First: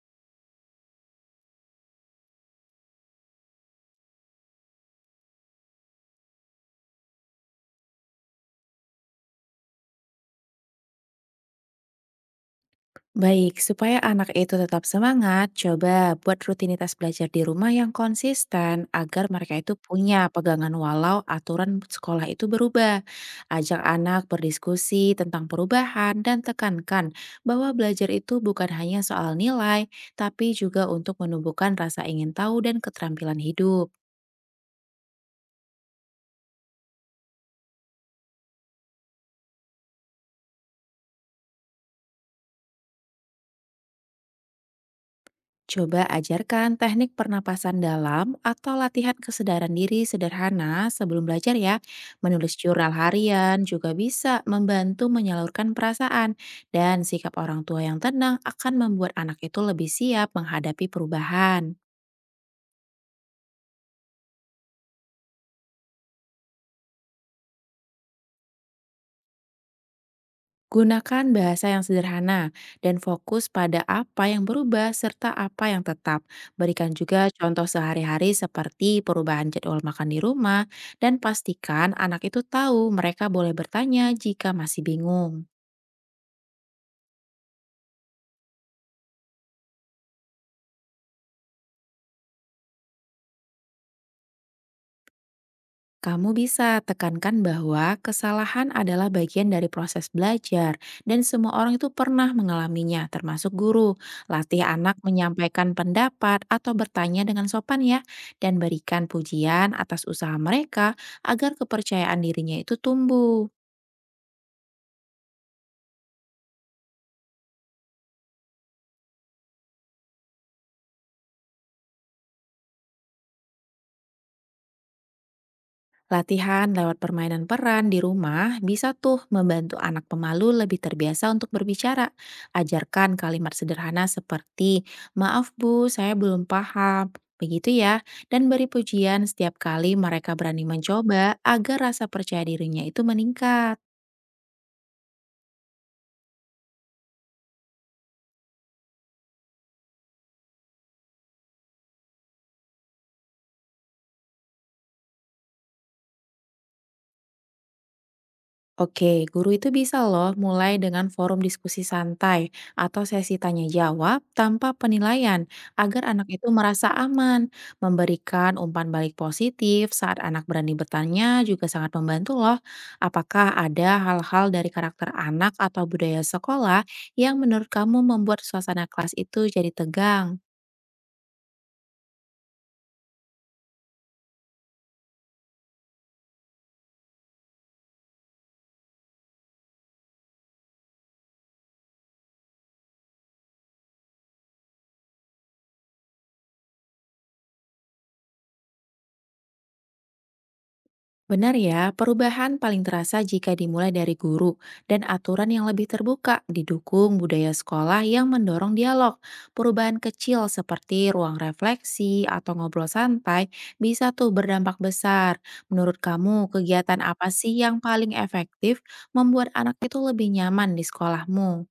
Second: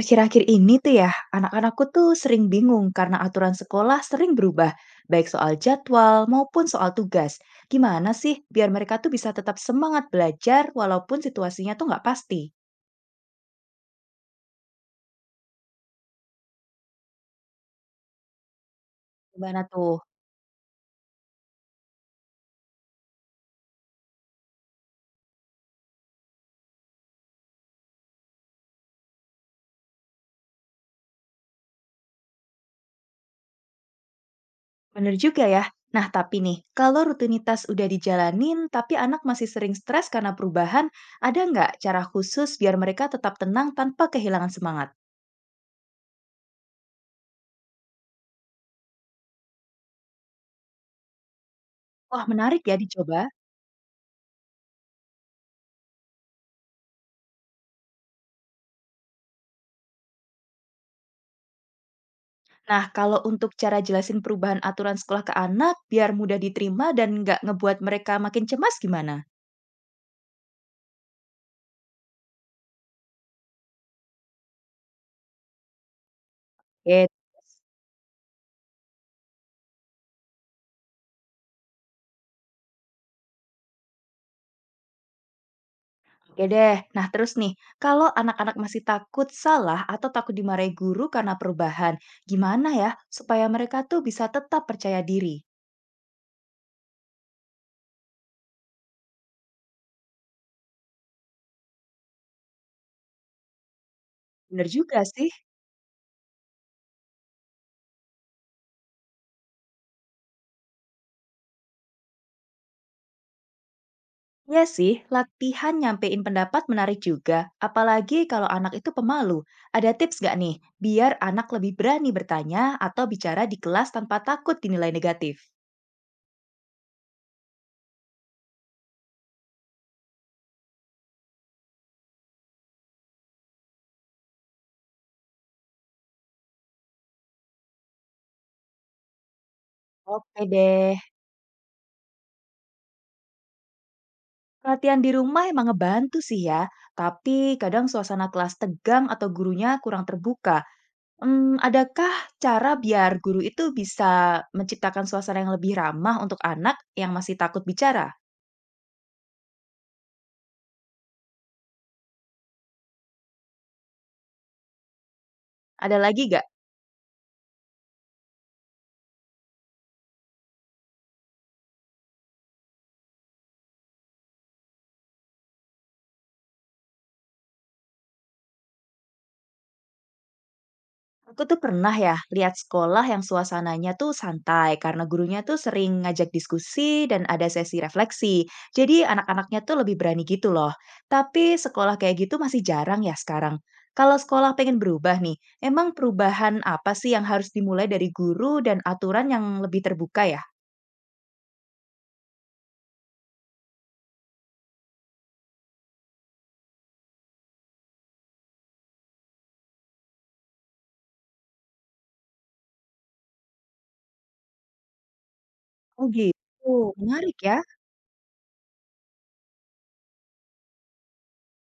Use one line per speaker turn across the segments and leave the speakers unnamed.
Akhir-akhir ini tuh ya, anak-anakku tuh sering bingung karena aturan sekolah sering berubah, baik soal jadwal maupun soal tugas. Gimana sih biar mereka tuh bisa tetap semangat belajar walaupun situasinya tuh nggak pasti?
Baik, supaya anak itu tetap semangat, coba buat rutinitas belajar di rumah yang konsisten agar mereka
Gimana
itu
tuh?
punya pegangan walau aturan sekolah itu berubah. Ajak anak berdiskusi tentang perubahan dan tekankan bahwa belajar itu bukan hanya soal nilai, tapi juga untuk menumbuhkan rasa ingin tahu dan keterampilan hidup.
Bener juga ya. Nah, tapi nih, kalau rutinitas udah dijalanin tapi anak masih sering stres karena perubahan, ada nggak cara khusus biar mereka tetap tenang tanpa kehilangan semangat?
Coba ajarkan teknik pernapasan dalam atau latihan kesedaran diri sederhana sebelum belajar ya.
Wah,
Menulis
menarik ya
jurnal
dicoba.
harian juga bisa membantu menyalurkan perasaan dan sikap orang tua yang tenang akan membuat anak itu lebih siap menghadapi perubahan.
Nah, kalau untuk cara jelasin perubahan aturan sekolah ke anak biar mudah diterima dan nggak ngebuat mereka makin cemas gimana?
Gunakan bahasa yang sederhana dan fokus pada apa yang berubah serta apa yang tetap. Berikan
Oke,
juga contoh sehari-hari seperti perubahan jadwal makan di rumah, dan pastikan anak itu tahu mereka boleh bertanya jika masih bingung.
oke deh. Nah, terus nih, kalau anak-anak masih takut salah atau takut dimarahi guru karena perubahan, gimana ya supaya mereka tuh bisa tetap percaya diri?
Kamu bisa tekankan bahwa kesalahan adalah bagian dari proses belajar, dan semua orang itu pernah mengalaminya, termasuk guru. Latih
Bener juga
anak
sih.
menyampaikan pendapat atau bertanya dengan sopan ya, dan berikan pujian atas usaha mereka agar kepercayaan dirinya itu tumbuh.
Iya sih, latihan nyampein pendapat menarik juga. Apalagi kalau anak itu pemalu. Ada tips nggak nih, biar anak lebih berani bertanya atau bicara di kelas tanpa takut dinilai negatif?
Latihan lewat permainan peran di rumah bisa tuh membantu anak pemalu lebih terbiasa untuk berbicara. Ajarkan kalimat sederhana seperti, maaf bu, saya belum paham. Begitu ya, dan beri pujian setiap kali mereka
Oke
berani
deh.
mencoba agar rasa percaya dirinya itu meningkat.
Pelatihan di rumah emang ngebantu sih ya, tapi kadang suasana kelas tegang atau gurunya kurang terbuka. Hmm, adakah cara biar guru itu bisa menciptakan suasana yang lebih ramah untuk anak yang masih takut bicara?
Oke, guru itu bisa loh mulai dengan forum diskusi santai atau sesi tanya jawab tanpa penilaian
Ada
agar
lagi
anak
gak?
itu merasa aman. Memberikan umpan balik positif saat anak berani bertanya juga sangat membantu loh. Apakah ada hal-hal dari karakter anak atau budaya sekolah yang menurut kamu membuat suasana kelas itu jadi tegang?
Aku tuh pernah ya lihat sekolah yang suasananya tuh santai karena gurunya tuh sering ngajak diskusi dan ada sesi refleksi. Jadi anak-anaknya tuh lebih berani gitu loh. Tapi sekolah kayak gitu masih jarang ya sekarang. Kalau sekolah pengen berubah nih, emang perubahan apa sih yang harus dimulai dari guru dan aturan yang lebih terbuka ya?
Benar ya, perubahan paling terasa jika dimulai dari guru dan aturan yang lebih terbuka, didukung budaya sekolah yang mendorong dialog. Perubahan kecil seperti ruang refleksi atau ngobrol santai bisa tuh berdampak besar. Menurut
Oh
kamu,
gitu,
kegiatan apa
menarik
sih
ya.
yang paling efektif membuat anak itu lebih nyaman di sekolahmu?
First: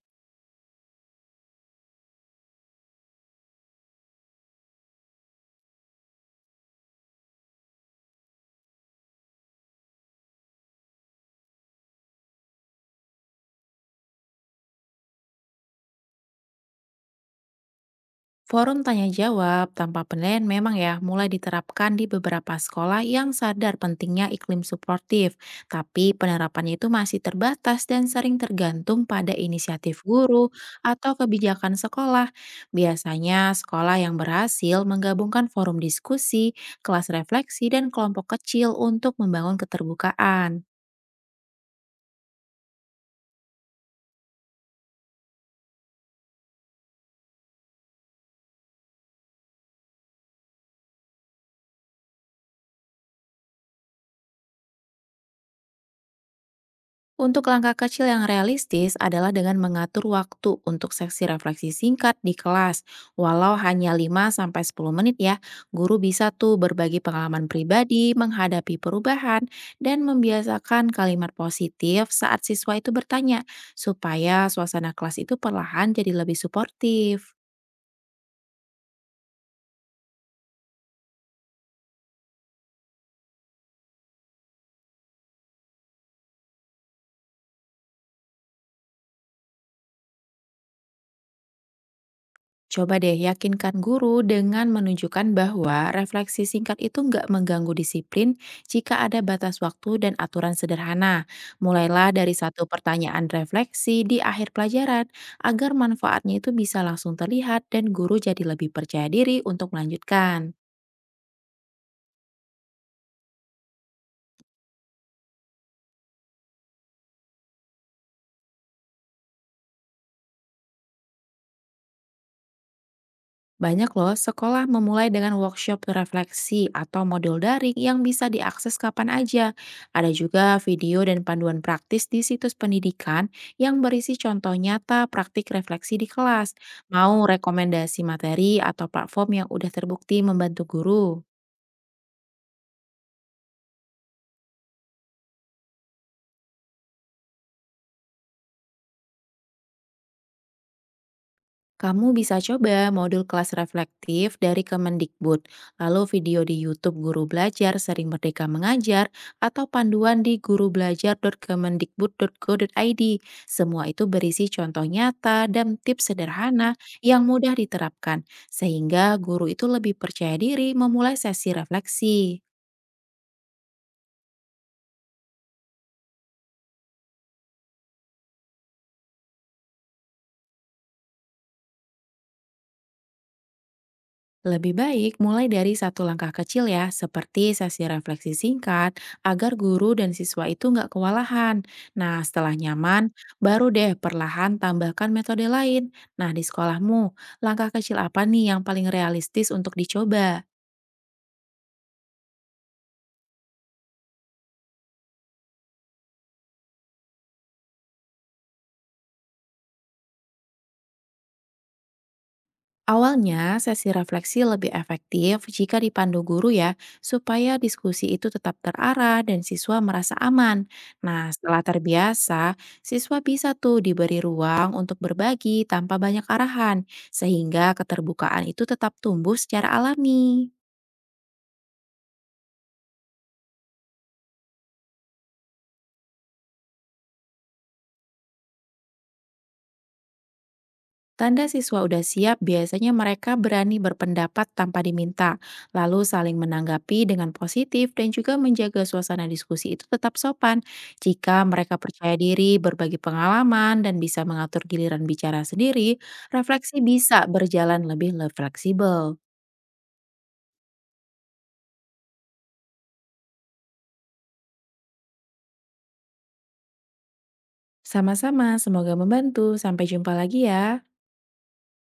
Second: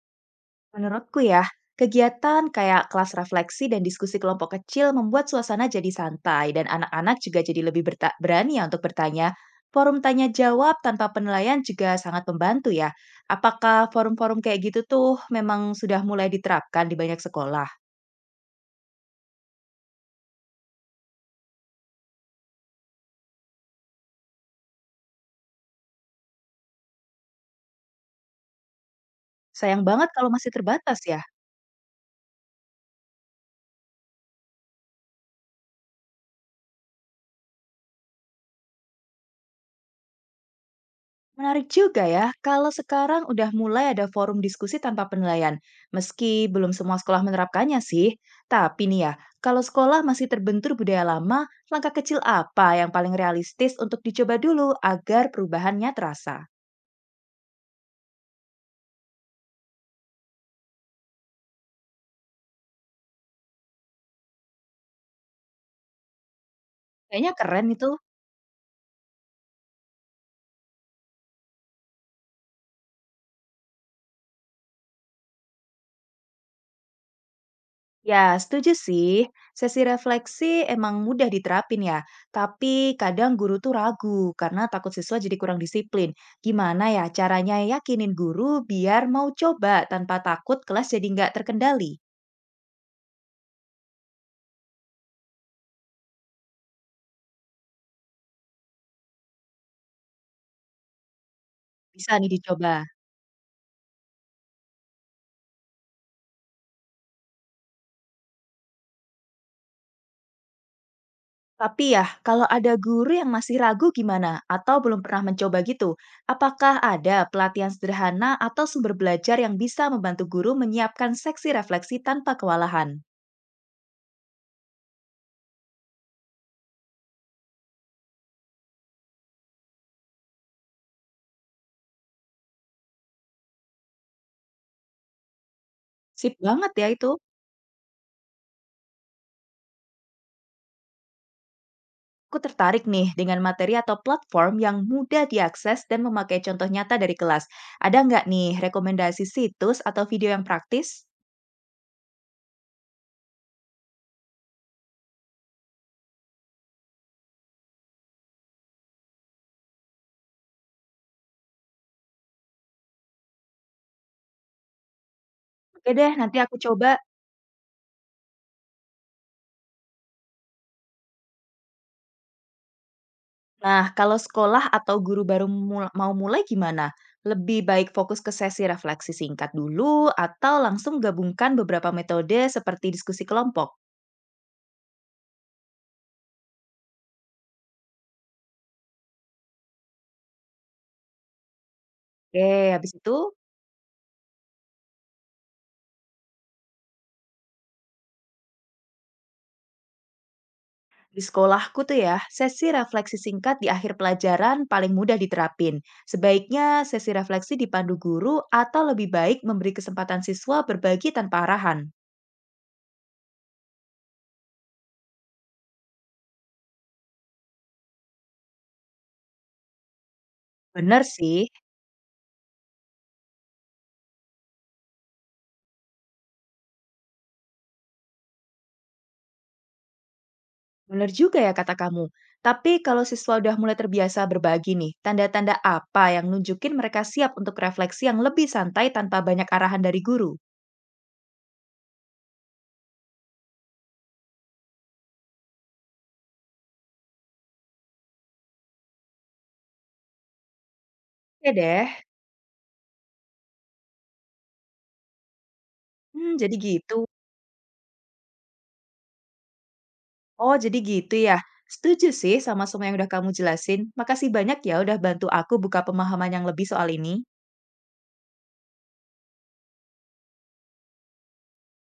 Menurutku ya, kegiatan kayak kelas refleksi dan diskusi kelompok kecil membuat suasana jadi santai dan anak-anak juga jadi lebih berani ya untuk bertanya. Forum tanya jawab tanpa penilaian juga sangat membantu ya. Apakah forum-forum kayak gitu tuh memang sudah mulai diterapkan di banyak sekolah?
Forum tanya jawab tanpa penilaian memang ya mulai diterapkan di beberapa sekolah yang sadar pentingnya iklim suportif. Tapi penerapannya itu masih terbatas dan sering tergantung pada
Sayang
inisiatif
banget kalau
guru
masih terbatas
atau
ya.
kebijakan sekolah. Biasanya sekolah yang berhasil menggabungkan forum diskusi, kelas refleksi, dan kelompok kecil untuk membangun keterbukaan.
Menarik juga ya, kalau sekarang udah mulai ada forum diskusi tanpa penilaian, meski belum semua sekolah menerapkannya sih. Tapi nih ya, kalau sekolah masih terbentur budaya lama, langkah kecil apa yang paling realistis untuk dicoba dulu agar perubahannya terasa?
Untuk langkah kecil yang realistis adalah dengan mengatur waktu untuk seksi refleksi singkat di kelas. Walau hanya 5 sampai 10 menit ya, guru bisa tuh berbagi
Kayaknya
pengalaman
keren itu.
pribadi, menghadapi perubahan, dan membiasakan kalimat positif saat siswa itu bertanya, supaya suasana kelas itu perlahan jadi lebih suportif.
Ya, setuju sih. Sesi refleksi emang mudah diterapin ya, tapi kadang guru tuh ragu karena takut siswa jadi kurang disiplin. Gimana ya caranya yakinin guru biar mau coba tanpa takut kelas jadi nggak terkendali?
Coba deh yakinkan guru dengan menunjukkan bahwa refleksi singkat itu nggak mengganggu disiplin jika ada batas waktu dan aturan sederhana. Mulailah
Bisa nih
dari satu
dicoba.
pertanyaan refleksi di akhir pelajaran agar manfaatnya itu bisa langsung terlihat dan guru jadi lebih percaya diri untuk melanjutkan.
Tapi ya, kalau ada guru yang masih ragu gimana atau belum pernah mencoba gitu, apakah ada pelatihan sederhana atau sumber belajar yang bisa membantu guru menyiapkan seksi refleksi tanpa kewalahan?
Banyak loh sekolah memulai dengan workshop refleksi atau modul daring yang bisa diakses kapan aja. Ada juga video dan panduan praktis di situs pendidikan yang berisi contoh nyata praktik refleksi di
Sip
kelas.
banget ya itu.
Mau rekomendasi materi atau platform yang udah terbukti membantu guru?
Aku tertarik nih dengan materi atau platform yang mudah diakses dan memakai contoh nyata dari kelas. Ada nggak nih rekomendasi situs atau video yang praktis?
Kamu bisa coba modul kelas reflektif dari Kemendikbud, lalu video di YouTube Guru Belajar Sering Merdeka Mengajar, atau panduan di gurubelajar.kemendikbud.go.id. Semua itu berisi contoh nyata dan
Oke
tips
deh, nanti aku
sederhana
coba.
yang mudah diterapkan, sehingga guru itu lebih percaya diri memulai sesi refleksi.
Nah, kalau sekolah atau guru baru mau mulai gimana? Lebih baik fokus ke sesi refleksi singkat dulu atau langsung gabungkan beberapa metode seperti diskusi kelompok?
Lebih baik mulai dari satu langkah kecil ya, seperti sesi refleksi singkat, agar guru dan siswa itu nggak kewalahan. Nah,
Oke,
setelah
habis
nyaman,
itu?
baru deh perlahan tambahkan metode lain. Nah, di sekolahmu, langkah kecil apa nih yang paling realistis untuk dicoba?
Di sekolahku tuh ya, sesi refleksi singkat di akhir pelajaran paling mudah diterapin. Sebaiknya sesi refleksi dipandu guru atau lebih baik memberi kesempatan siswa berbagi tanpa arahan.
Awalnya, sesi refleksi lebih efektif jika dipandu guru ya, supaya diskusi itu tetap terarah dan siswa merasa aman.
Bener
Nah,
sih,
setelah terbiasa, siswa bisa tuh diberi ruang untuk berbagi tanpa banyak arahan, sehingga keterbukaan itu tetap tumbuh secara alami.
bener juga ya kata kamu. Tapi kalau siswa udah mulai terbiasa berbagi nih, tanda-tanda apa yang nunjukin mereka siap untuk refleksi yang lebih santai tanpa banyak arahan dari guru?
Tanda siswa udah siap, biasanya mereka berani berpendapat tanpa diminta, lalu saling menanggapi dengan positif dan juga menjaga suasana diskusi itu tetap sopan. Jika
Ya
mereka
deh,
percaya diri, berbagi pengalaman, dan bisa mengatur giliran bicara sendiri,
hmm, jadi
refleksi
gitu.
bisa berjalan lebih fleksibel.
Oh, jadi gitu ya. Setuju sih sama semua yang udah kamu jelasin. Makasih banyak ya udah bantu aku buka pemahaman yang lebih soal ini.
Sama-sama, semoga membantu. Sampai jumpa lagi ya.